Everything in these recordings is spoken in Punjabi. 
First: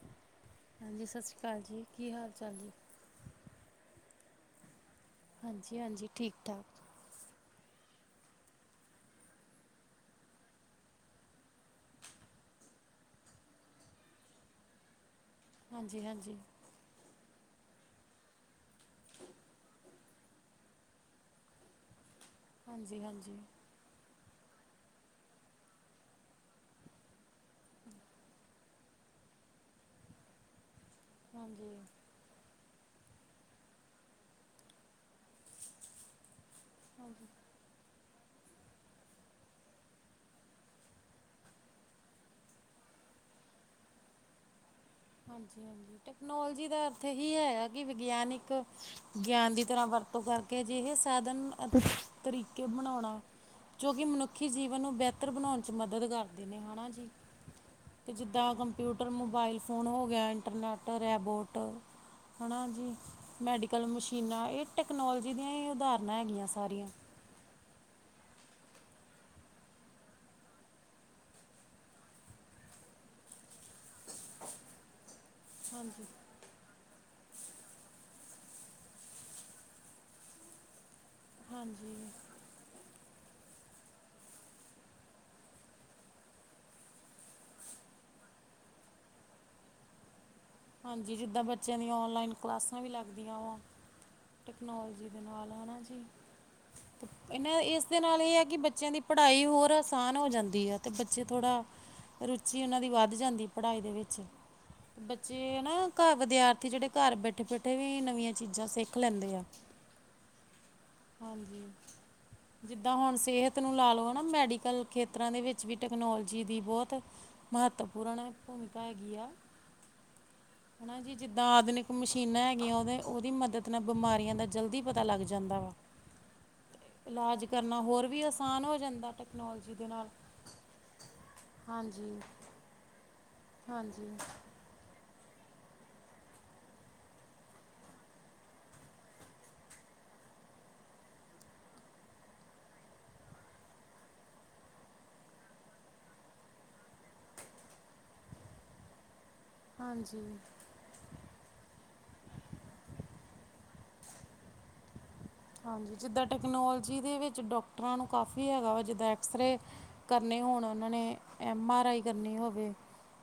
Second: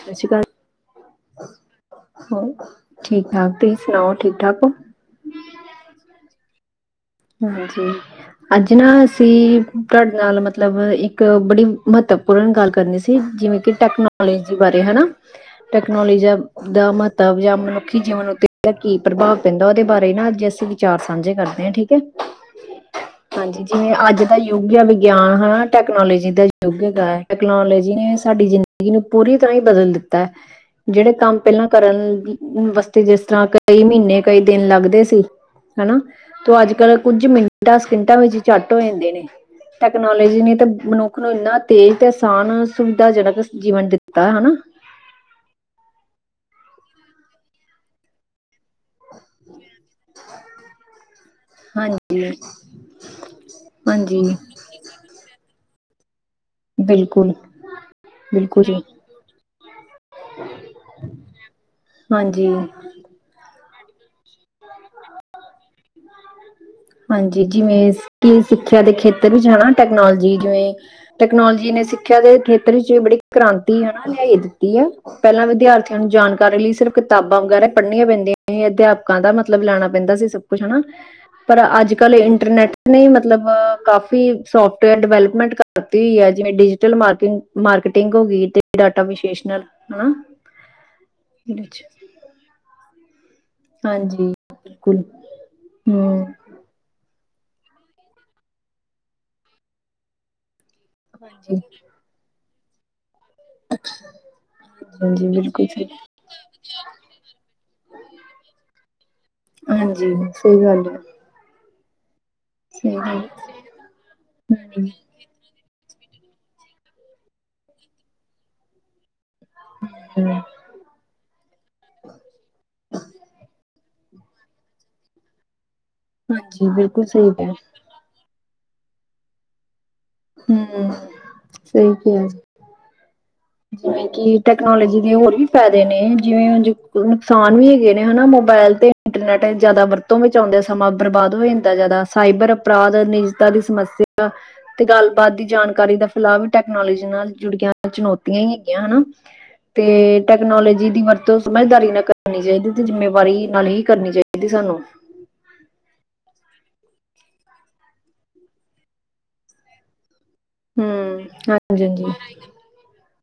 ਸਤਿ ਸ਼੍ਰੀ ਅਕਾਲ ਹਾਂਜੀ ਸਤਿ ਸ਼੍ਰੀ ਅਕਾਲ ਜੀ ਕੀ ਹਾਲ ਚਾਲ ਹੋਰ ਜੀ। ਠੀਕ ਠਾਕ ਤੁਸੀਂ ਸੁਣਾਓ ਠੀਕ ਠਾਕ ਹੋ। ਹਾਂਜੀ-ਹਾਂਜੀ ਠੀਕ ਠਾਕ। ਹਾਂਜੀ ਅੱਜ ਨਾ ਅਸੀਂ ਤੁਹਾਡੇ ਨਾਲ ਮਤਲਬ ਇੱਕ ਬੜੀ ਮਹੱਤਵ ਪੂਰਨ ਗੱਲ ਕਰਨੀ ਸੀ ਜਿਵੇ ਕਿ ਟੈਕਨੋਲੋਜੀ ਬਾਰੇ ਹਨਾ ਹਾਂਜੀ ਟੈਕਨੋਲੋਜੀ ਹਾਂਜੀ ਦਾ ਮਹੱਤਵ ਜਾਂ ਮਨੁੱਖੀ ਜੀਵਨ ਉੱਤੇ ਕੀ ਪ੍ਰਭਾਵ ਪੈਂਦਾ ਉਦੇ ਬਾਰੇ ਨਾ ਅੱਜ ਅਸੀਂ ਵਿਚਾਰ ਸਾਂਝੇ ਕਰਨੇ ਠੀਕ ਕਿ ਹਾਂਜੀ-ਹਾਂਜੀ ਜਿਵੇਂ ਅੱਜ ਦਾ ਯੁੱਗ ਐ ਵਿਗਿਆਨ ਹਨਾ ਟੈਕਨੋਲੋਜੀ ਦਾ ਯੁੱਗ ਹੈਗਾ ਟੈਕਨੋਲੋਜੀ ਨੇ ਸਾਡੀ ਜਿੰ ਗੀ ਨੂੰ ਪੂਰੀ ਤਰ੍ਹਾਂ ਈ ਬਦਲ ਦਿੱਤਾ। [inaudible] ਜੇੜੇ ਕੰਮ ਪੈਲਾਂ ਹਾਂਜੀ ਕਰਨ ਹੁਣ ਬਸਤੇ ਜਿਸ ਤਰ੍ਹਾਂ ਕਈ ਮ੍ਹੀਨੇ ਕਈ ਦਿਨ ਲੱਗਦੇ ਸੀ ਹਨਾ। ਤੇ ਅੱਜ ਕਲ ਹਾਂਜੀ ਕੁੱਝ ਮਿੰਟਾਂ ਸਕਿੰਟਾਂ ਵਿੱਚ ਚੱਟ ਹੋ ਜਾਂਦੇ ਨੇ। ਟੈਕਨੋਲੋਜੀ ਨੇ ਤੇ ਮਨੁੱਖ ਨੂੰ ਇੰਨਾ ਤੇਜ਼ ਤੇ ਆਸਾਨ ਸੁਵਿਧਾਜਨਕ ਜੀਵਨ ਦਿੱਤਾ ਹਨਾ। ਹਾਂਜੀ-ਹਾਂਜੀ ਟੈਕਨੋਲੋਜੀ ਦਾ ਅਰਥ ਇਹੀ ਹੈ ਕਿ ਵਿਗਿਆਨਿਕ ਗਿਆਨ ਦੀ ਤਰ੍ਹਾਂ ਵਰਤੋਂ ਕਰਕੇ ਅਜਿਹੇ ਸਾਧਨ ਹਾਂਜੀ ਤਰੀਕੇ ਬਣਾਉਣਾ। ਜੋ ਕਿ ਹਾਂਜੀ ਮਨੁੱਖੀ ਜੀਵਨ ਨੂੰ ਬਿਹਤਰ ਬਣਾਉਣ 'ਚ ਮਦਦ ਕਰ ਨੇ ਹਨਾ ਜੀ ਬਿਲਕੁਲ ਤੇ ਜਿੱਦਾਂ ਬਿਲਕੁਲ ਜੀ ਕੰਪਿਊਟ ਟਰ ਮੋਬਾਈਲ ਫੋਨ ਹੋ ਗਿਆ ਇੰਟਰਨੈੱਟ ਰੈਬੋਟ ਹਾਂਜੀ ਹਨਾ ਜੀ। ਮੈਡੀਕਲ ਮਸ਼ੀਨਾਂ ਏ ਟੈਕਨੋਲਜੀ ਦੀਆਂ ਏ ਉਦਾਹਰਨਾਂ ਹੈਗੀਆਂ ਸਾਰੀਆਂ ਹਾਂਜੀ ਜਿਵੇਂ ਕਿ ਸਿੱਖਿਆ ਦੇ ਖੇਤਰ ਵਿੱਚ ਹਨਾ ਟੈਕਨੋਲੋਜੀ ਜਿਵੇਂ ਟਕਨੋਲੋਜੀ ਨੇ ਸਿੱਖਿਆ ਦੇ ਖੇਤਰ ਵਿੱਚ ਬੜੀ ਕ੍ਰਾਂਤੀ ਹਨਾ ਲਿਆਈ ਦਿੱਤੀ ਆ। ਪੈਲਾਂ ਵਿਦਿਆਰਥੀਆਂ ਹਾਂਜੀ ਨੂੰ ਜਾਣ ਕਰਨ ਲਈ ਸਿਰਫ਼ ਕਿਤਾਬਾਂ ਵਗੈਰਾ ਪੜ੍ਹਨੀਆਂ ਪੈਂਦੀਆਂ ਹੀ ਅਧਿਆਪਕਾਂ ਦਾ ਮਤਲਬ ਲੈਣਾ ਪੈਂਦਾ ਸੀ ਸਭ ਕੁਛ ਹਨਾ। ਪਰ ਅੱਜ ਹਾਂਜੀ ਕੱਲ ਏ ਇੰਟਰਨੈੱਟ ਨੇ ਮਤਲਬ ਕਾਫ਼ੀ ਸੋਫਟਵੇਅਰ ਡਿਵੈਲਪਮੈਂਟ ਕਰਤੀ ਹੋਈ ਐ ਜਿਵੇਂ ਡਿਜੀਟਲ ਮਾਰਕਿੰਗ ਮਾਰਕੀਟਿੰਗ ਹੋ ਗਈ ਤੇ ਡਾਟਾ ਵਿਸ਼ੇਸ਼ ਨਾਲ ਹਨਾ। ਹਾਂਜੀ ਜਿੱਦਾਂ ਇਹਦੇ ਬੱਚਿਆਂ ਵਿੱਚ। ਦੀਆਂ ਔਨਲਾਈਨ ਕਲਾਸਾਂ ਵੀ ਲੱਗਦੀਆਂ ਵਾ। ਹਾਂਜੀ ਬਿਲਕੁਲ ਟੈਕਨੋਲੋਜੀ ਦੇ ਨਾਲ ਹਨਾ ਜੀ। ਹੂੰ ਇਹਨਾਂ ਇਸ ਦੇ ਨਾਲ ਏ ਐ ਕਿ ਬੱਚਿਆਂ ਦੀ ਪੜ੍ਹਾਈ ਹੋਰ ਆਸਾਨ ਹੋ ਜਾਂਦੀ ਐ। ਤੇ ਬੱਚੇ ਹਾਂਜੀ ਥੋੜ੍ਹਾ ਰੁਚੀ ਉਨਾਂ ਦੀ ਵੱਧ ਜਾਂਦੀ ਪੜ੍ਹਾਈ ਦੇ ਵਿੱਚ ਹਾਂਜੀ ਹਾਂਜੀ ਜੇ ਬਿਲਕੁਲ ਨਾ ਸਹੀ ਘਰ ਵਿਦਿਆਰਥੀ ਜੇੜੇ ਘਰ ਬੈਠੇ- ਬੈਠੇ ਵੀ ਨਵੀਆਂ ਚੀਜ਼ਾਂ ਸਿੱਖ ਲੈਂਦੇ ਆ। ਹਾਂਜੀ ਸਈ ਗੱਲ ਏ। ਹਾਂਜੀ ਜਿੱਦਾਂ ਹੁਣ ਸਿਹਤ ਨੂੰ ਲਾ ਲਓ ਨਾ ਮੈਡੀਕਲ ਹਮ ਖੇ ਖੇਤਰਾਂ ਦੇ ਵਿੱਚ ਵੀ ਟੈਕਨੋਲਜੀ ਦੀ ਬੋਤ ਮਹੱਤਵਪੂਰਨ ਭੂਮਿਕਾ ਹੈਗੀ ਆ। [inaudible] ਹਨਾ ਜੀ ਜਿੱਦਾਂ ਆਧੁਨਿਕ ਮਸ਼ੀਨਾਂ ਹੈਗੀਆਂ ਉਦੇ ਉਦੀ ਮਦਦ ਨਾਲ ਬਿਮਾਰੀਆਂ ਦਾ ਜਲਦੀ ਪਤਾ ਲੱਗ ਜਾਂਦਾ ਵਾ ਹਾਂਜੀ ਬਿਲਕੁਲ ਸਹੀ ਇਲਾਜ ਕਿਹਾ ਕਰਨਾ ਹੋਰ ਵੀ ਅ ਆਸਾਨ ਹੋ ਜਾਂਦਾ ਟੈਕਨੋਲਜੀ ਦੇ ਨਾਲ ਹੂੰ, ਸਹੀ ਹਾਂਜੀ ਕੈਆ ਜਿਵੇਂ ਹਾਂਜੀ ਕਿ ਟੈਕਨੋਲੋਜੀ ਦੇ ਹੋਰ ਵੀ ਫੈਦੇ ਨੇ ਜਿਵੇਂ ਉਂਝ ਨੁਕਸਾਨ ਵੀ ਹੈਗੇ ਨੇ ਹੈਨਾ ਮੋਬਾਇਲ ਦੇ ਇੰਟਰਨੈਟ ਜਾਦਾ ਵਰਤੋਂ ਵਿੱਚ ਆਂਦੇ, ਸਮਾਂ ਬਰਬਾਦ ਹੋ ਜਾਂਦਾ, ਜਾਦਾ ਸਾਈਬਰ ਅਪਰਾਧ ਨੇ ਦੀ ਸਮੱਸਿਆ ਤੇ ਗੱਲਬਾਤ ਦੀ ਜਾਨਕਾਰੀ ਦਾ ਫਿਲ ਟੈਕਨਾਲੋਜੀ ਨਾਲ ਜੁੜ ਗਿਆ ਚੁਨੋ ਚੁਨੌਤੀਆਂ ਹੀ ਹੈਗੀਆਂ ਹੈਨਾ ਤੇ ਹਾਂਜੀ ਟੈਕਨੋਲੋਜੀ ਦੀ ਵਰਤੋਂ ਸਮਝਦਾਰੀ ਨਾਲ ਕਰਨੀ ਚਾਈਦੀ ਤੇ ਜਿੰਮੇਵਾਰੀ ਨਾਲ ਹੀ ਕਰਨੀ ਚਾਈਦੀ ਸਾਨੂੰ। ਹਾਂਜੀ ਜਿੱਦਾਂ ਟੈਕਨੋਲਜੀ ਦੇ ਵਿੱਚ ਡਾਕਟਰਾਂ ਨੂੰ ਕਾਫ਼ੀ ਹੈਗਾ ਵਾ ਜਿਦਾਂ ਐਕਸਰੇ ਕਰਨੇ ਹੋਨ ਹੂੰ, ੳਨਾਂ ਨੇ ਐਮ ਆਰ ਆਈ ਹਾਂਜੀ-ਹਾਂਜੀ, ਕਰਨੀ ਹੋਵੇ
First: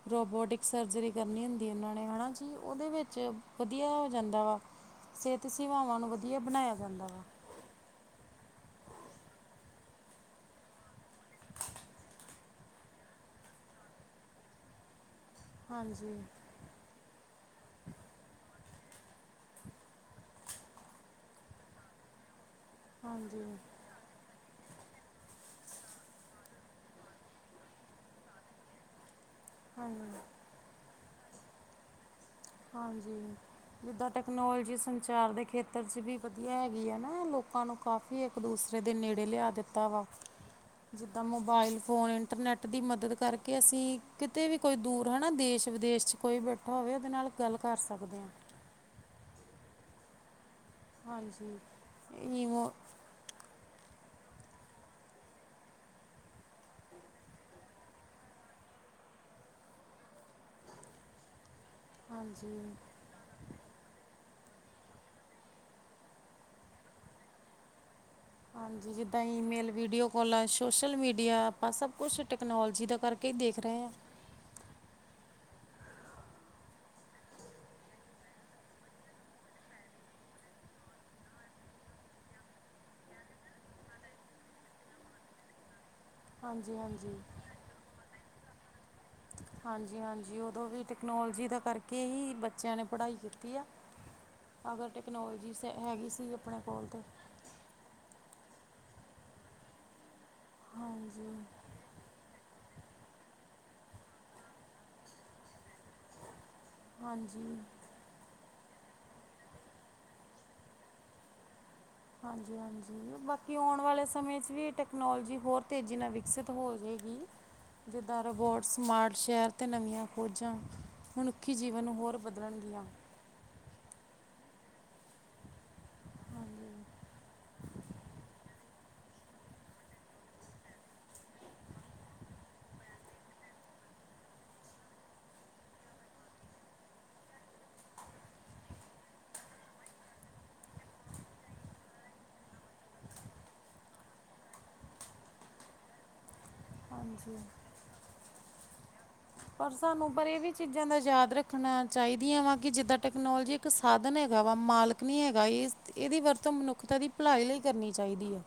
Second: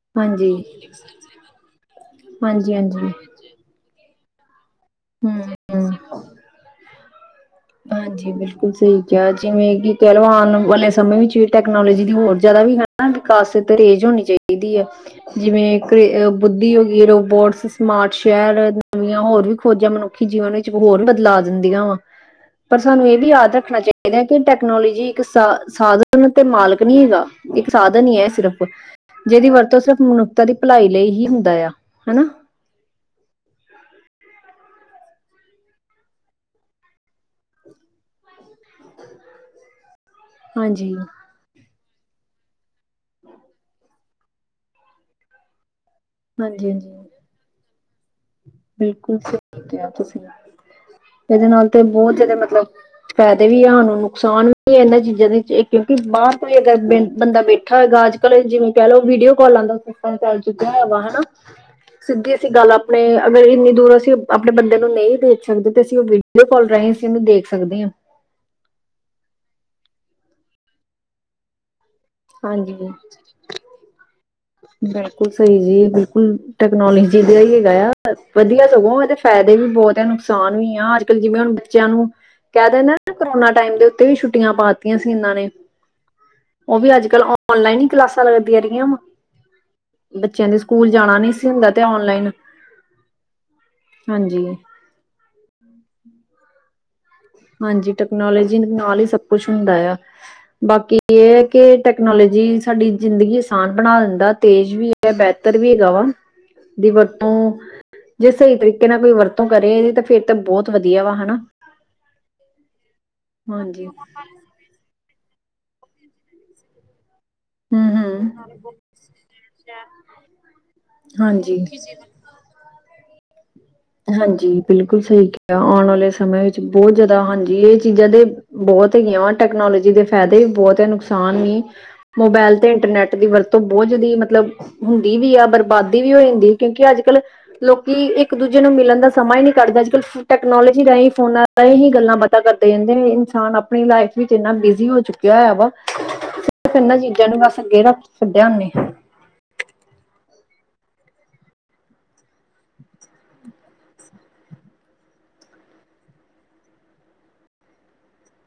ਦੋ ਹਾਂਜੀ, ਬੋਡਿਕ ਸਰਜਰੀ ਕਰਨੀ ਹੁੰਦੀ ੳਨਾਂ ਨੇ ਹੈਨਾ ਜੀ, ੳਦੇ ਹਾਂਜੀ-ਹਾਂਜੀ, ਹੂੰ। ਵਿੱਚ ਵਧੀਆ ਹੋ ਜਾਂਦਾ ਵਾ। ਸੇਹਤ ਹੂੰ, ਸੇਵਾਵਾਂ ਨੂੰ ਵਧੀਆ ਬਨਾਯਾ ਜਾਂਦਾ ਵਾ। ਹਾਂਜੀ ਬਿਲਕੁਲ ਸਹੀ ਕਿਹਾ ਜਿਵੇਂ ਕਿ ਕੈ ਲੋ ਆਨ ਵਾਲੇ ਸਮੇਂ ਵਿੱਚ ਟੈਕਨੋਲਜੀ ਦੀ ਹੋਰ ਜਾਦਾ ਵੀ ਵਿਕਾਸ ਤੇਜ਼ ਹੋਨੀ ਚਾਈਦੀ ਆ, ਜਿਵੇਂ ਏਕ ਹਾਂਜੀ ਅ ਬੁ ਹੋ ਡੀ, ਰੋਬੋਟਸ, ਸਮਾਰਟ ਸ਼ਹਰ, ਨਵੀਆਂ ਹੋਰ ਵੀ ਖੋਜਾਂ ਮਨੁੱਖੀ ਜੀਵਨ ਵਿੱਚ ਹੋਰ ਬਦਲਾ ਦਿੰਦੀਆਂ ਵਾ। ਪਰ ਸਾਨੂੰ ਏਹ ਵੀ ਹਾਂਜੀ ਯਾਦ ਰੱਖਨਾ ਚਾਈਦਾ ਐ ਕਿ ਟੈਕਨੋਲੋਜੀ ਇੱਕ ਸਾ ਸਾਧਨ ਤੇ ਮਾਲਕ ਨੀ ਹੈਗਾ ਇੱਕ ਸਾਧਨ ਹੀ ਏ ਸਿਰਫ਼। ਜਿਦੀ ਵਰਤੋਂ ਸਿਰਫ ਹਾਂਜੀ ਮਨੁੱਖਤਾ ਦੀ ਭਲਾਈ ਲਈ ਹੀ ਹੁੰਦਾ ਆ, ਹੈਨਾ। ਹਾਂਜੀ ਜਿੱਦਾਂ ਟੈਕਨੋਲਜੀ ਸੰਚਾਰ ਦੇ ਖੇਤਰ ਚ ਵੀ ਵਧੀਆ ਹੈਗੀ ਆ ਨਾ ਲੋਕ ਲੋਕਾਂ ਨੂੰ ਕਾਫੀ ਏਕ-ਦੂਸਰੇ ਦੇ ਨੇੜੇ ਲਿਆ ਦਿੱਤਾ ਵਾ, ਹਾਂਜੀ। ਜਿੱਦਾਂ ਮੋਬਾਇਲ ਫੋਨ ਇੰਟਰਨੈੱਟ ਦੀ ਮਦਦ ਕਰਕੇ ਅਸੀਂ ਕਿਤੇ ਵੀ ਕੋਈ ਦੂਰ ਹੈਨਾ ਦੇਸ਼-ਵਿਦੇਸ਼ ਚ ਕੋਈ ਹਾਂਜੀ ਬੈਠਾ ਹਾਂਜੀ ਹੋਵੇ ੳਦੇ ਨਾਲ ਗੱਲ ਕਰ ਸਕਦੇ ਆ। ਬਿਲਕੁਲ ਸਹੀ ਕਿਹਾ ਤੁਸੀ। ਏਦੇ ਹਾਂਜੀ ਨਾਲ ਤੇ ਬੋਹਤ ਜਾਦਾ ਮਤਲਬ ਈਮੋ ਫੈਦੇ ਵੀ ਆਨੂੰ ਨੁਕਸਾਨ ਵੀ ਏਨਾਂ ਚੀਜਾ ਦੇ ਜੇ ਕਿਉਂਕਿ ਬਾਹਰ ਤੋਂ ਹੀ ਅਗਰ ਬੰਦਾ ਬੈਠਾ ਹੋਏਗਾ ਜਿਵੇਂ ਕੈ ਲੳ ਵੀਡੀਓ ਕਾੱਲਾਂ ਦਾ ਸਿਸਟਮ ਚਲ ਚੁੱਕਾ ਹੈਗਾ ਹੈਨਾ ਸਿੱਧੀ ਅਸੀ ਹਾਂਜੀ ਗੱਲ ਆਪ ਆਪਣੇ ਅਗਰ ਇੰਨੀ ਦੂਰ ਅਸੀਂ ਆਪਣੇ ਤੇ ਤੇ ਅਗਰ ਏਨੀ ਦੂਰੋਂ ਅਸੀ ਅਪਨੇ ਬੰਦੇ ਨੂੰ ਨਈ ਦੇਖ ਸਕਦੇ ਤੇ ਅਸੀਂ ੳਹ ਵੀਡੀਓ ਕਾੱਲ ਰਾਹੀ ਅਸੀਂ ੳਨੂੰ ਦੇਖ ਸਕਦੇ ਆ। ਹਾਂਜੀ ਜਿੱਦਾਂ ਈਮੇਲ, ਵੀਡੀਓ ਕਾੱਲਾ, ਸੋਸ਼ਲ ਮੀਡੀਆ, ਆਪਾਂ ਸਭ ਕੁਛ ਟੈਕਨੋਲਜੀ ਹਾਂਜੀ ਦਾ ਕਰਕੇ ਈ ਦੇਖ ਰਹੇ ਆ। ਬਿਲਕੁਲ ਸਹੀ ਜੀ ਬਿਲਕੁਲ ਟੈਕਨੋਲਜੀ ਦਾ ਹੀ ਹੈਗਾ ਆ ਵਧੀਆ ਸਗੋਂ ਏ ਤੇ ਫੈਦੇ ਵੀ ਬੋਹਤ ਆ, ਨੁਕਸਾਨ ਵੀ ਆ। ਅੱਜ ਕੱਲ ਜਿਵੇਂ ਹੁਨ ਬੱਚੇਆਂ ਨੂੰ ਕੈ ਦੇ ਨਾਂ ਕਰੋਨਾ ਟਾਈਮ ਦੇ ਉਤੇ ਵੀ ਛੁੱਟੀਆਂ ਪਾ ਤੀਆਂ ਸੀ ਏਨਾਂ ਨੇ। ਹਾਂਜੀ ੳਹ ਵੀ ਅੱਜ ਹਾਂਜੀ ਕੱਲ ਔਨਲਾਈਨ ਈ ਕਲਾਸਾਂ ਲੱਗਦੀਆਂ ਰਹੀਆਂ ਵਾ। ਹਾਂਜੀ ਹਾਂਜੀ ਬੱਚਿਆਂ ਦੇ ੳਦੋਂ ਵੀ ਸਕੂਲ ਜਾਣਾ ਨਹੀਂ ਟੈਕਨੋਲਜੀ ਸੀ ਦਾ ਹੁੰਦਾ ਤੇ ਕਰਕੇ ਔਨਲਾਈਨ ਹੀ ਬੱਚੇਆਂ ਨੇ ਪੜਾਈ ਕੀਤੀ ਆ। ਹਾਂਜੀ। ਟੈਕਨੋਲਜੀ ਸ ਹੈਗੀ ਸੀ ਅਪਨੇ ਕੋਲ ਤੇ ਹਾਂਜੀ ਟੈਕਨੋਲੋਜੀ ਨਾਲ ਹੀ ਸਭ ਕੁਛ ਹੁੰਦਾ ਆ। ਬਾਕੀ ਹਾਂਜੀ ਏ ਹੈ ਕਿ ਟੈਕਨੋਲਜੀ ਸਾਡੀ ਜ਼ਿੰਦਗੀ ਆਸਾਨ ਬਨਾ ਦਿੰਦਾ, ਤੇਜ਼ ਵੀ ਏ, ਬੈਤਰ ਵੀ ਹੈਗਾ ਵਾ ਦੀ ਵਰਤੋਂ ਹਾਂਜੀ ਜੇ ਸਹੀ ਤਰੀਕੇ ਨਾਲ ਕੋਈ ਵਰਤੋਂ ਕਰੇ ਤੇ ਫੇਰ ਤੇ ਬੋਹਤ ਵਧੀਆ ਵਾ, ਹੈਨਾ। ਹਾਂਜੀ ਹਾਂਜੀ ਬਾਕੀ ਆਉਣ ਹਾਂਜੀ ਵਾਲੇ ਸਮੇਂ ਚ ਵੀ ਏਹ ਟੇਕ ਟੈਕਨੋਲਜੀ ਹੋਰ ਤੇਜ਼ੀ ਨਾਲ ਵਿਕਸਿਤ ਹੋਜੇਗੀ। ਹੂੰ ਹੂੰ ਜਿੱਦਾਂ ਰੋਬੋਟਸ, ਸਮਾਰਟ ਸ਼ਹਰ ਤੇ ਨਵੀਆਂ ਖੋਜਾਂ ਮਨੁੱਖੀ ਹਾਂਜੀ। ਜੀਵਨ ਨੂੰ ਹੋਰ ਬਦਲਨ ਗੀਆਂ। ਹਾਂਜੀ ਬਿਲਕੁਲ ਸਹੀ ਕਿਹਾ। ਆਨ ਵਾਲੇ ਸਮੇਂ ਵਿੱਚ ਹਾਂਜੀ ਬੋਹਤ ਜਾਦਾ ਹਾਂਜੀ ਏਹ ਚੀਜਾ ਦੇ ਬੋਤ ਹੈਗੀਆਂ ਵਾ ਟੈਕਨੋਲਜੀ ਦੇ ਫੈਦੇ ਬੋਤ ਐ, ਨੁਕਸਾਨ ਵੀ। ਮੋਬੈਲ ਤੇ ਇੰਟਰਨੈਟ ਦੀ ਵਰਤੋਂ ਬੋਤ ਜਾਦੀ ਏ ਮਤਲਬ ਹੁੰਦੀ ਵੀ ਐ, ਬਰਬਾਦੀ ਵੀ ਹੋ ਜਾਂਦੀ, ਕਿਉਂਕਿ ਅੱਜ-ਕੱਲ ਲੋਕੀ ਇੱਕ ਦੂ ਜੇ ਨੂੰ ਮਿਲਨ ਦਾ ਸਮਾਂ ਈ ਨੀ ਕਡਦਾ ਅੱਜ-ਕੱਲ ਟੈਕਨੋਲੋਜੀ ਰਾਈ, ਫੋਨਾਂ ਰਾਈ ਹੀ ਗੱਲਾਂ-ਬਾਤਾਂ ਕਰਦੇ ਰੈਂਦੇ ਨੇ ਇਨਸਾਨ ਆਪਣੀ ਲਾਈਫ ਵਿੱਚ ਏਨਾ ਬਿਜ਼ੀ ਹੋ ਚੁੱਕ ਵਿਆਵਾ ਹੋਇਆ ਵਾ ਇਨਾਂ ਚੀਜ਼ਾਂ ਹਾਂਜੀ ਨੂੰ ਬਸ ਅੱਗੇ ਰੱਖ ਛੱਡਿਆ ਓਨੇ। ਪਰ ਸਾਨੂੰ ਪਰ ਏ ਵੀ ਚੀਜ਼ਾਂ ਦਾ ਯਾਦ ਰੱਖਣਾ ਚਾਹੀਦੀਆਂ ਵਾ ਕਿ ਜਿੱਦਾਂ ਟੈਕਨੋਲਜੀ ਇੱਕ ਸਾਧਨ ਹੈਗਾ ਵਾ ਮਾਲਕ ਨੀ ਹੈਗਾ ਏਸ ਏੱਦੀ ਵਰਤੋਂ ਮਨੁੱਖਤਾ ਦੀ ਪਲਾਈ ਲਈ ਕਰਨੀ ਚਾਹੀਦੀ ਐ।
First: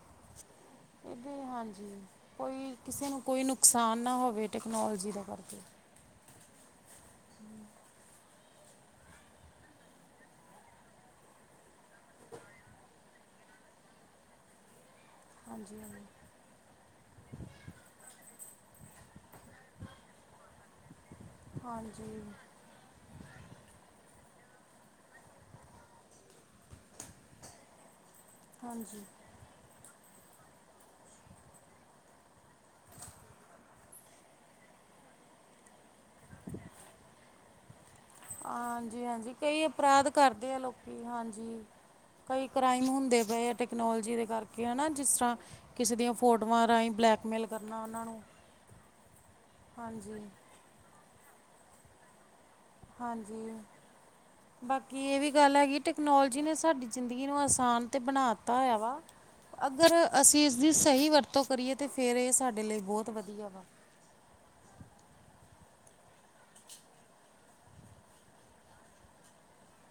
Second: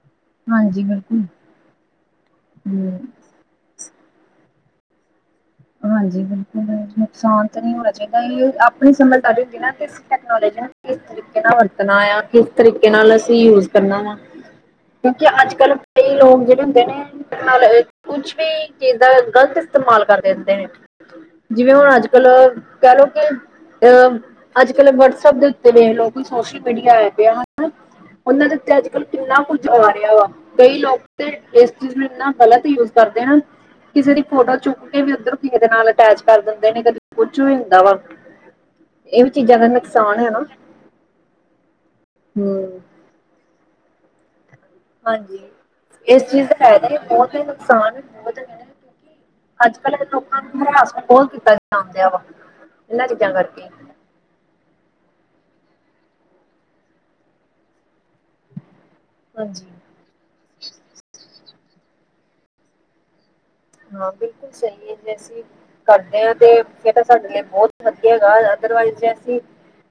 ਹਾਂਜੀ ਬਿਲਕੁਲ [unintelligible] ਹਾਂਜੀ, ਕੋਈ ਹਮ ਕਿਸੇ ਨੂੰ ਕੋਈ ਨੁਕਸਾਨ ਨਾ ਹੋਵੇ, ਟੈਕਨੋਲਜੀ ਦਾ ਕਰਕੇ। ਹਾਂਜੀ, ਬਿਲਕੁਲ ਬਿਲ ਨੁਕਸਾਨ ਤੇ ਨੀ ਹੋਣਾ ਚਾਈਦਾ ਐਈਯੌ ਆ ਪਣੀ ਸਮਝਦਾਰੀ ਹੁੰਦੀ ਨਾ ਏਸ ਟੈਕਨੋਲਜੀ ਨੂੰ ਕਿਸ ਤਰੀਕੇ ਨਾਲ ਵਰਤਣਾ ਆ, ਕਿਸ ਤਰੀਕੇ ਨਾਲ ਅਸੀਂ ਯੂਜ ਕਰਨਾ ਵਾ। ਕਿਉਂਕਿ ਅੱਜ-ਕੱਲ ਹਾਂਜੀ ਹਾਂਜੀ ਕਈ ਲੋਕ ਜੇੜੇ ਹੁੰਦੇ ਨੇ ਨਾਲ ਕੁਛ ਵੀ ਚੀਜ਼ ਦਾ ਗਲਤ ਇਸਤੇਮਾਲ ਕਰ ਦਿੰਦੇ ਨੇ। ਜਿਵੇਂ ਹੁਣ ਹਾਂਜੀ ਅੱਜ-ਕੱਲ ਕੈ ਲੋ ਕਿ ਅ ਅੱਜ-ਕਲ ਵਟਸਐਪ ਦੇ ਉੱਤੇ ਵੇਖ ਲੋ ਕੋਈ ਸੋਸ਼ਲ ਮੀਡੀਆ ਆਯਾ ਪੇਯਾ ਹਨਾ। ਔਨਾਂ ਦੇ ਓਤੇ ਹਾਂਜੀ ਅੱਜ-ਕੱਲ ਕਿੰਨਾ ਕੁ ਆ ਰੇਆ ਵਾ ਕਈ ਲੋਕ ਤੇ ਏਸ ਚੀਜ਼ ਨੂੰ ਇੰਨਾ ਗ਼ਲਤ ਯੂਜ਼ ਕਰਦੇ ਨਾ ਕਿਸੇ ਦੀ ਫੋਟੋ ਚੁੱਕ ਕੇ ਵੀ ਉਧਰ ਕਿਸੇ ਦੇ ਨਾਲ ਅਟੈਚ ਕਰ ਦਿੰਦੇ ਨੇ ਕਦੇ ਕੁਛ ਵੀ ਹੁੰਦਾ ਵਾ। ਇਹ ਵੀ ਹਾਂਜੀ-ਹਾਂਜੀ, ਚੀਜ਼ਾਂ ਕਈ ਦਾ ਅਪਰਾਧ ਨੁਕਸਾਨ ਹੈ ਨਾ ਕਰਦੇ ਆ ਲੋਕੀ ਹਾਂਜੀ। ਕਈ ਹੂੰ ਕ੍ਰਾਈਮ ਹੁੰਦੇ ਪੇ ਆ ਟੈਕਨੋਲੋਜੀ ਦੇ ਕਰ ਕਿ ਹਨਾ, ਜਿਸਰਾ ਹਾਂਜੀ ਕਿਸੇ ਦੀਆਂ ਇਸ ਚੀਜ਼ ਦਾ ਫੋਟੋਆਂ ਫਾਇਦਾ ਰਾਈ ਹੈ ਬਲੈਕਮੇਲ ਕਰਨਾ ਔਨਾਂ ਨੂੰ। ਅੱਜ-ਕੱਲ ਦੇ ਹਾਂਜੀ ਲੋਕਾਂ ਨੂੰ ਰਿਆਸ ਬੋਤ ਕੀਤਾ ਜਾਨ ਡੇਂਆ ਵਾ। ਇਹਨਾਂ ਚੀਜ਼ਾਂ ਹਾਂਜੀ। ਕਰਕੇ ਬਾਕੀ ਏ ਵੀ ਗੱਲ ਹੈਗੀ ਟੈਕਨੋਲੋਜੀ ਨੇ ਸਾਡੀ ਜ਼ਿੰਦਗੀ ਨੂੰ ਆਸਾਨ ਤੇ ਬਣਾ ਤਾ ਹੋਇਆ ਵਾ। ਹਾਂਜੀ ਅਗਰ ਅਸੀਂ ਇਸਦੀ ਸਈ ਵਰਤੋਂ ਕਰੀਏ ਤੇ ਫੇਰ ਏ ਸਾਡੇ ਲਈ ਬੋਤ ਵਧੀਆ ਵਾ। ਹਾਂ, ਬਿਲਕੁਲ ਸਈ ਏ ਜੈ ਅਸੀ ਕਰਦੇ ਆਂ ਤੇ ਫੇਰ ਤਾਂ ਸਾਡੇ ਲਈ ਬੋਤ ਵਧੀਆ ਹੈਗਾ ਅਦਰਵਾਈਸ ਜੇ ਅਸੀ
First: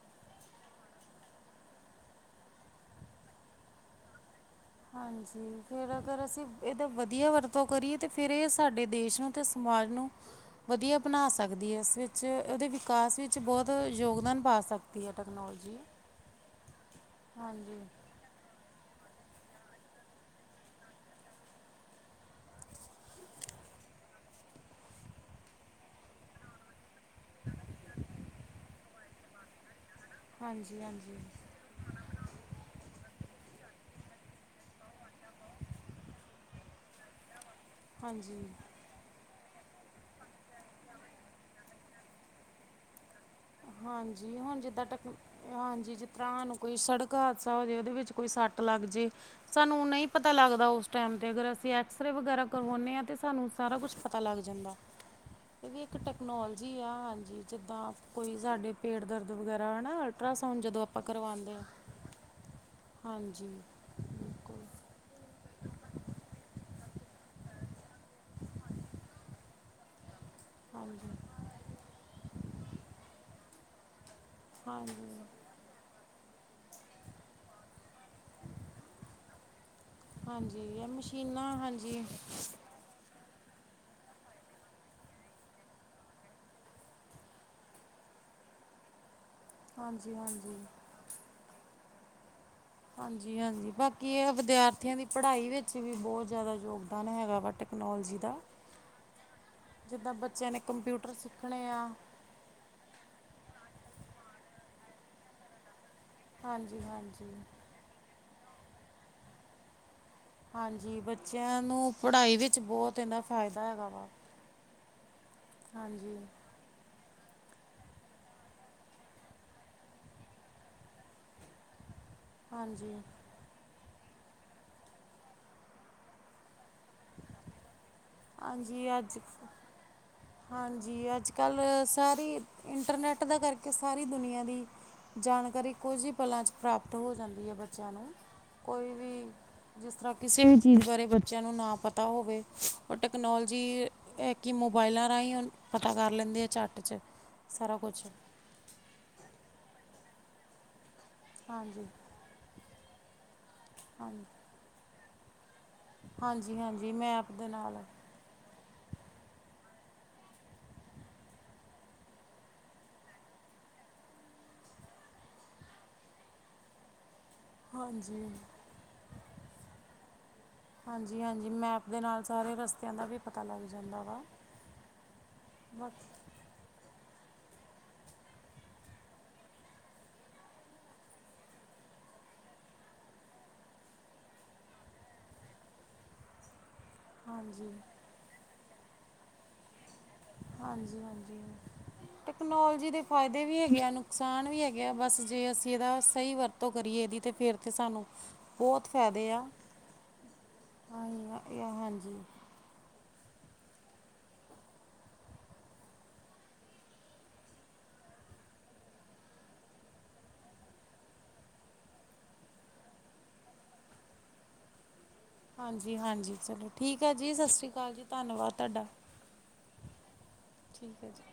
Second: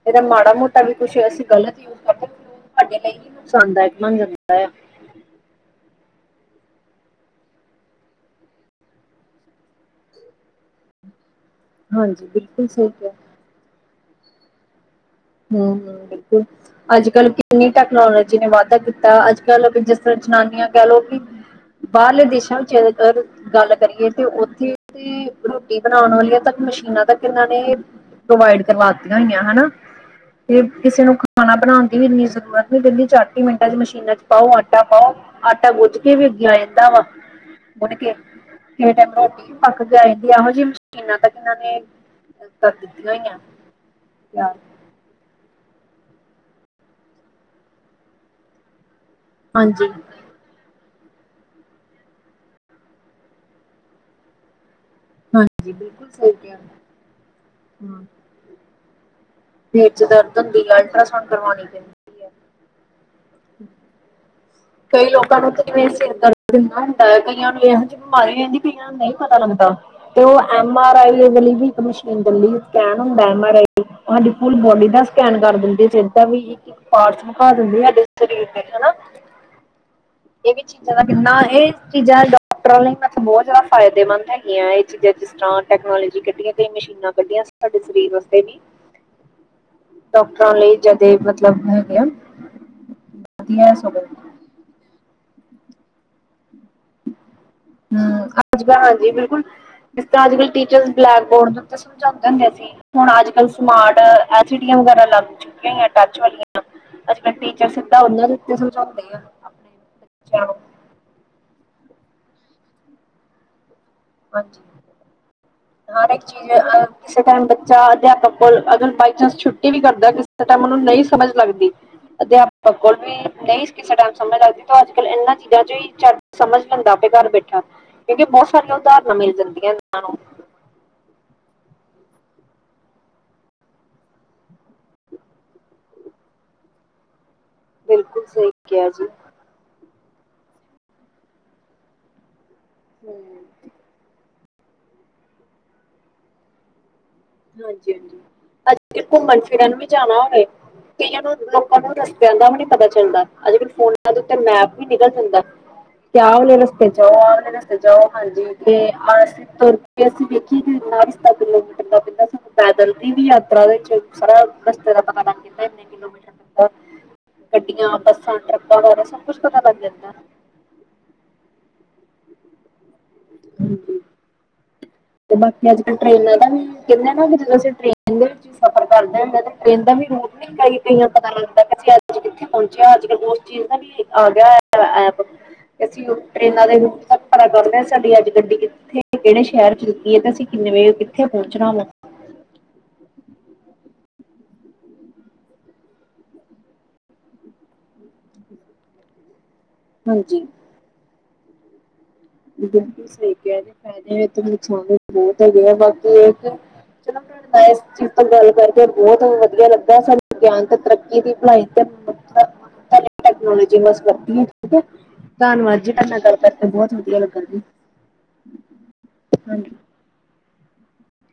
ਏਦਾ ਮਾੜਾ-ਮੋਟਾ ਵੀ ਕੁਛ ਅਸੀਂ ਗਲਤ ਯੂਜ ਕਰਦੇ ਫਿਰ ਉਹ ਸਾਡੇ ਲਈ ਨੁਕਸਾਨਦਾਇਕ ਬਨ ਜਾਂਦਾ ਆ। ਹਾਂਜੀ ਫੇਰ ਅਗਰ ਅਸੀਂ ਏਦਾ ਵਧੀਆ ਵਰਤੋਂ ਕਰੀਏ ਤੇ ਫੇਰ ਏ ਸਾਡੇ ਦੇਸ਼ ਨੂੰ ਤੇ ਸਮਾਜ ਨੂੰ ਵਧੀਆ ਬਨਾ ਸਕਦੀ ਐ ਇਸ ਵਿੱਚ ਹਾਂਜੀ ਬਿਲਕੁਲ ਔਦੇ ਸਹੀ ਕਿਹਾ। ਵਿਕਾਸ ਵਿੱਚ ਬੋਤ ਯੋਗਦਾਨ ਪਾ ਸਕ ਦੀ ਐ ਟੇਕ ਹੁੰ-ਹੁੰ, ਬਿਲਕੁਲ ਅੱਜ-ਕੱਲ ਕਿੰਨੀ ਹਾਂਜੀ ਟੈਕਨੋਲੋ ਜੀ ਨੇ ਵਾਧਾ ਕੀਤਾ, ਅੱਜ-ਕੱਲ ਜਿਸ ਤਰ੍ਹਾਂ ਜਨਾਨੀਆਂ ਕੈ ਲੋ ਕਿ ਬਾਰਲੇ ਦੇਸਾਂ ਵਿੱਚ ਅਗਰ ਗੱਲ ਕਰੀਏ ਤੇ ਔਥੇ ਤੇ ਰੋਟੀ ਬਣਾਉਣ ਵਾਲੀਆਂ ਤੱਕ ਮਸ਼ੀਨਾਂ ਤੱਕ ਇੱਨਾਂ ਨੇ ਪ੍ਰੋਵਾਈਡ ਕਰਵਾਤੀਆਂ ਹੋਈਆਂ ਹਨਾ। ਤੇ ਹਾਂਜੀ ਕਿਸੇ ਨੂੰ ਹਾਂਜੀ ਖਾਣਾ ਬਨਾਨ ਦੀ ਵੀ ਇੰਨੀ ਜ਼ਰੂਰਤ ਨੀ ਪੈਂਦੀ ਚਾਟ ਈ ਮਿੰਟਾਂ ਚ ਮਸ਼ੀਨਾਂ ਚ ਪਾਔ ਆਟਾ ਪਾਔ ਆਟਾ ਗੋਝ ਕੇ ਵੀ ਅੱਗੇ ਆ ਜਾਂਦਾ ਵਾ ਗੁਨ ਕੇ। ਹਾਂਜੀ ਕਿਸੇ ਟੈਮ ਰੋਟੀ ਵੀ ਪੱਕ ਜਾਏਗੀ ਐਹੋ ਜੀ ਮਸ਼ੀਨਾਂ ਤੱਕ ਇੰਨਾ ਨੇ ਕਰ ਦਿੱਤੀਆਂ ਹੋਈਆਂ। ਹਾਂਜੀ, ਤਿਆਰ ਹੁਣ ਜਿੱਦਾਂ ਟਕ ਹਾਂਜੀ, ਜਿਸ ਤਰ੍ਹਾਂ ਹਾਨੂੰ ਕੋਈ ਸੜਕ ਹਾਦਸਾ ਹੋ ਜੇ ਔਦੇ ਵਿੱਚ ਕੋਈ ਸੱਟ ਲੱਗ ਜੇ ਸਾਨੂੰ ਹਾਂਜੀ ਨਈ ਪਤਾ ਲੱਗਦਾ ਔਸ ਟੈਮ ਤੇ ਅਗਰ ਅਸੀਂ ਐਕਸਰੇ ਵਗੈਰਾ ਕਰਵਾਉਂਨੇ ਆ ਤੇ ਸਾਨੂੰ ਸਾਰਾ ਕੁਛ ਪਤਾ ਲੱਗ ਜਾਂਦਾ। ਈ ਹਾਂਜੀ ਵੀ ਇੱਕ ਬਿਲਕੁਲ ਸਹੀ ਕਿਹਾ ਟੈਕਨੋਲਜੀ ਆ, ਹਾਂਜੀ ਜਿੱਦਾਂ ਹਮ ਕੋਈ ਸਾਡੇ ਪੇਟ ਦਰਦ ਵਗੈਰਾ ਪੇਟ ਹਨਾ, 'ਚ ਦਰਦ ਅਲਟਰਾਸਾਊਂਡ ਹੁੰਦੀ ਆ ਜਦੋਂ ਆਪਾਂ ਅਲਟਰਾਸਾਊਂਡ ਕਰਵਾਉਂਦੇ ਹਾਂ, ਕਰਵਾਉਣੀ ਪੈਂਦੀ ਹੈ ਹਾਂਜੀ। ਬਿਲਕੁਲ ਕਈ ਲੋਕਾਂ ਨੂੰ ਤੇ ਜਿਵੇਂ ਸਿਰ ਦਰਦ ਏਨਾ ਹੁੰਦਾ ਐ, ਕਈਆਂ ਨੂੰ ਏ ਬਿਮਾਰੀ ਹੋ ਜਾਂਦੀ, ਕਇਆ ਨੂੰ ਨਈ ਪਤਾ ਲੱਗਦਾ, ਤੇ ੳ ਐਮ ਆਰ ਹਾਂਜੀ ਆਈ ਵਲੀ ਵੀ ਇਕ ਮਸ਼ੀਨ ਸਕੈਨ ਹੁੰਦਾ ਐ, ਐਮ ਆਰ ਆਈ ਸਾਡੀ ਫੁਲ ਬੋਡੀ ਦਾ ਹਾਂਜੀ ਸਕੈਨ ਕਰ ਦਿੰਦੀ, ਸਿਰ ਦਾ ਵੀ ਪਾਰਟਸ ਵਖਾ ਦਿੰਦੀ ਆ ਸਾਡੇ ਸਰੀਰ ਦੇ ਹੈਨਾ। ਇਹ ਹਾਂਜੀ ਚੀਜ਼ਾਂ ਦਾ ਕਿੰਨਾ ਮਸ਼ੀਨਾਂ ਇਹ ਹਾਂਜੀ ਚੀਜ਼ਾਂ ਦਾ ਕਰੋਲਿੰਗ ਵਾਸਤੇ ਬੋਤ ਜਾਦਾ ਫਾਏਦੇਮੰਦ ਹੈਗੀਆਂ ਆ ਏਹ ਚੀਜਾਂ ਜਿਸ ਤਰਾਂ ਟੈਕਨੋਲਜੀ ਕੱਢੀਆਂ ਤੇ ਮਸ਼ੀਨਾਂ ਕੱਢੀਆਂ ਤਾਡੇ ਸਰੀਰ ਵਸਤੇ ਵੀ [inaudible] ਡਾਕਟਰਾਂ ਹਾਂਜੀ ਲਈ, ਜਦੇ ਮਤਲਬ ਹੈਗੇ ਆ। ਹਾਂਜੀ ਹਾਂਜੀ ਵਧੀਆ ਬਾਕੀ ਸਗੋਂ ਇਹ ਵਿਦਿਆਰਥੀਆਂ ਦੀ ਪੜ੍ਹਾਈ ਵਿੱਚ ਵੀ ਬਹੁਤ ਜ਼ਿਆਦਾ ਯੋਗਦਾਨ ਹੈਗਾ, ਬਟ ਹੂੰ ਅੱਜ ਕਲ ਹਾਂਜੀ ਬਿਲਕੁਲ ਜਿਸ ਜਿੱਦਾਂ ਤਰਾਂ ਅੱਜ-ਕਲ ਬੱਚਿਆਂ ਨੇ ਟੀਚਰ ਕੰਪਿਊਟਰ ਬਲੈਕ ਬੋਰਡ ਦੇ ਸਿੱਖਣੇ ਉਤੇ ਆ ਸਮਝਾਂਦੇ ਦਾ ਸੀ, ਹੁਣ ਅੱਜ-ਕੱਲ ਸਮਾਰਟ ਐਸਡੀਐਮ ਵਗੈਰਾ ਲੱਗ ਚੁੱਕੇ ਆ ਟਚ ਵਾਲੀਆਂ ਹਾਂਜੀ ਅੱਜ-ਕੱਲ ਹਾਂਜੀ ਟੀਚਰ ਸਿੱਧਾ ਉਹਨਾਂ ਦੇ ਉਤੇ ਸਮਝਾਉਦੇ ਆ ਆਪਣੇ ਨੂੰ ਹਾਂਜੀ ਬੱਚਿਆਂ ਨੂੰ ਪੜ੍ਹਾਈ ਵਿੱਚ ਬਹੁਤ ਇਹਦਾ ਫਾਇਦਾ ਹੈਗਾ ਵਾ। ਹਾਂਜੀ, ਹਰ ਹਾਂਜੀ ਇੱਕ ਚੀਜ ਔਨਲਾਈਨ ਕਿਸੇ ਟਾਈਮ ਬੱਚਾ ਅਧਿਆਪਕ ਕੋਲ ਅਗ ਬਾਈ ਚਾਂਸ ਛੁੱਟੀ ਵੀ ਕਰਦਾ ਕਿਸੇ ਟਾਈਮ ਉਹਨੂੰ ਨਹੀ ਸਮਝ ਲੱਗਦੀ ਅਧਿਆਪਕ ਕੋਲ ਹਾਂਜੀ ਵੀ ਨਹੀਂ ਕਿਸੇ ਟਾਈਮ ਸਮਝ ਲੱਗਦੀ ਤੇ ਅੱਜ ਕੱਲ ਇਹਨਾਂ ਚੀਜਾ 'ਚ ਹੀ ਚਟ ਸਮਝ ਲੈਦਾ ਆਪੇ ਘਰ ਬੈਠਾ। ਕਿਉਕਿ ਬਹੁਤ ਸਾਰੀਆਂ ਹਾਂਜੀ ਉਦਾਹਰਨਾਂ ਅੱਜ ਮਿਲ ਜਾਂਦੀਆਂ ਇਹਨਾਂ ਨੂੰ ਹਾਂਜੀ ਅੱਜ ਕੱਲ ਸਾਰੀ ਇੰਟਰਨੈਟ ਦਾ ਕਰਕੇ ਸਾਰੀ ਦੁਨੀਆਂ ਦੀ ਜਾਣਕਾਰੀ ਕੁਝ ਹੀ ਪਲਾਂ 'ਚ ਪ੍ਰਾਪਤ ਹੋ ਜਾਂਦੀ ਐ ਬੱਚਿਆਂ ਨੂੰ ਬਿਲਕੁਲ ਸਹੀ ਕਿਹਾ ਕੋਈ ਜੀ। ਵੀ ਜਿਸ ਤਰ੍ਹਾਂ ਕਿਸੇ ਵੀ ਚੀਜ ਬਾਰੇ ਬੱਚਿਆਂ ਨੂੰ ਨਾ ਪਤਾ ਹੋਵੇ, ਉਹ ਟੈਕਨੋਲਜੀ ਹਮ, ਇਹ ਕੀ ਮੋਬਾਇਲਾਂ ਰਾਹੀ ਹੁਣ ਪਤਾ ਕਰ ਲੈਦੇ ਆ ਝੱਟ ਚ ਸਾਰਾ ਹਾਂਜੀ ਕੁਛ -ਹਾਂਜੀ, ਪਰ ਕੀਦਰ ਮਰਜੀ ਘੁੰਮਣ ਫਿਰਨ ਵੀ ਜਾਣਾ ਹੋਵੇ ਕਈਆਂ ਨੂੰ ਲੋਕਾਂ ਹਾਂਜੀ ਨੂੰ ਰਸਤਿਆਂ ਦਾ ਵੀ ਨੀ ਪਤਾ ਚੱਲਦਾ ਅੱਜ-ਕੱਲ ਫੋਨਾਂ ਦੇ ਹਾਂਜੀ ਉਤੇ ਮੈਪ ਵੀ ਨਿਕਲ ਜਾਂਦਾ। ਕੇ ਆ ਵਾਲੇ ਹਾਂਜੀ ਰਸਤੇ ਹਾਂਜੀ ਜਾਓ, ਆ ਮੈਪ ਦੇ ਵਾਲੇ ਰਸਤੇ ਨਾਲ ਜਾਓ ਹਾਂਜੀ ਆਸੀ ਤੁਰ ਕੇ ਅਸੀ ਵੇਖੀਏ ਕਿ ਕਿੰਨਾ ਰਸ਼ਤਾ ਕਿਲੋਮੀਟਰ ਦਾ ਸਾਨੂੰ ਪੈਦਲ ਦੀ ਵੀ ਯਾਤਰਾ ਉਹਦੇ ਚ ਸਾਰਾ ਰਸਤੇ ਦਾ ਪਤਾ ਲੱਗ ਜਾਦਾ ਐ। ਦੋ ਮਿੰਟ ਦੇ ਅੰਦਰ ਗੱਡੀਆਂ, ਹਾਂਜੀ ਬੱਸਾਂ, ਟਰੱਕਾਂ, ਵਗੈਰਾ ਸਭ ਕੁਛ ਪਤਾ ਲੱਗ ਜਾਦਾ ਐ। ਹਾਂਜੀ- ਹਾਂਜੀ ਮੈਪ ਦੇ ਨਾਲ ਸਾਰੇ ਰਸਤਿਆਂ ਦਾ ਵੀ ਪਤਾ ਲੱਗ ਜਾਂਦਾ ਜਾਦਾ ਵਾ। ਬਾਕੀ ਅੱਜ-ਕੱਲ੍ਹ ਟ੍ਰਰੇਨਾਂ ਦਾ ਵੀ ਕਹਿੰਦੇ ਨਾ ਜਦੋ ਅਸੀ ਟ੍ਰੇਨ ਦੇ ਵਿਚ ਸਫ਼ਰ ਕਰਦੇ ਹੋ ਤੇ ਟ੍ਰੇਨ ਦਾ ਵੀ ਰੂਟ ਕਈ ਕਈਆਂ ਪਤਾ ਲੱਗਦਾ ਅਸੀ ਅੱਜ ਕਿੱਥੇ ਪਹੁੰਚਿਆ ਅੱਜ-ਕੱਲ ਉਸ ਚੀਜ ਦਾ ਵੀ ਆ ਗਿਆ ਐ ਐਪ। ਕਿ ਅਸੀਂ ਓ ਟਰੇਨਾਂ ਦੇ- ਸਬ ਪਤਾ ਹਾਂਜੀ ਚਲਦਾ, ਸਾਡੀ ਅੱਜ ਗੱਡੀ ਕਿੱਥੇ ਕਿਹੜੇ ਸ਼ਹਿਰ ਚੋ ਲੱਗੀ, ਤੇ ਅਸੀ ਕਿਵੇ ਹਾਂਜੀ ਕਿੱਥੇ ਹਾਂਜੀ ਪਹੁੰਚਣਾ ਵ ਟੈਕਨੋਲੋਜੀ ਦੇ ਫਾਇਦੇ ਵੀ ਹੈਗੇ ਆ ਨੁਕਸਾਨ ਵੀ ਹੈਗੇ ਆ ਬਸ ਜੇ ਅਸੀ ਇਹਦਾ ਸਹੀ ਵਰਤ ਕਰੀਏ ਇਹਦੀ ਤੇ ਫਿਰ ਤੇ ਸਾਨੂੰ ਬਹੁਤ ਫਾਇਦੇ ਆ। ਹਾਂਜੀ ਹੁਨ ਓ, ਹਾਂਜੀ। ਬਿਲਕੁ ਸਹੀ ਕਹਿ ਰਹਿ ਓ ਫੈਦੇ ਤੇ ਨੁਕਸਾਨ ਵੀ ਬਹੁਤ ਹੈਗੇ ਆ ਬਾਕੀ ਇਕ [inaudible] ਇਸ ਚੀਜ਼ ਤੋ ਗੱਲ ਕਰਕੇ ਬਹੁਤ ਵਧੀਆ ਲੱਗਾ ਸਾਨੂੰ [unintelligible] ਤੇ ਤਰੱਕੀ ਦੀ ਭਲਾਈ ਤੇ ਫੈਦੇ ਤਾ ਬੋਤ [unintelligible] ਹੂੰ ਠੀਕ ਐ, ਧੰਨਵਾਦ ਜੀ ਹਾਂਜੀ ਤੁਆਡੇ ਨਾਲ ਗੱਲ ਹਾਂਜੀ ਕਰਕੇ ਚਲੋ ਬਹੁਤ ਠੀਕ ਵੀ ਆ ਜੀ ਸਸ ਸ਼੍ਰੀ ਕਾਲ ਜੀ ਧੰਨਵਾਦ ਤੁਆਡਾ, ਹਾਂਜੀ ਠੀਕ ਐ ਜੀ।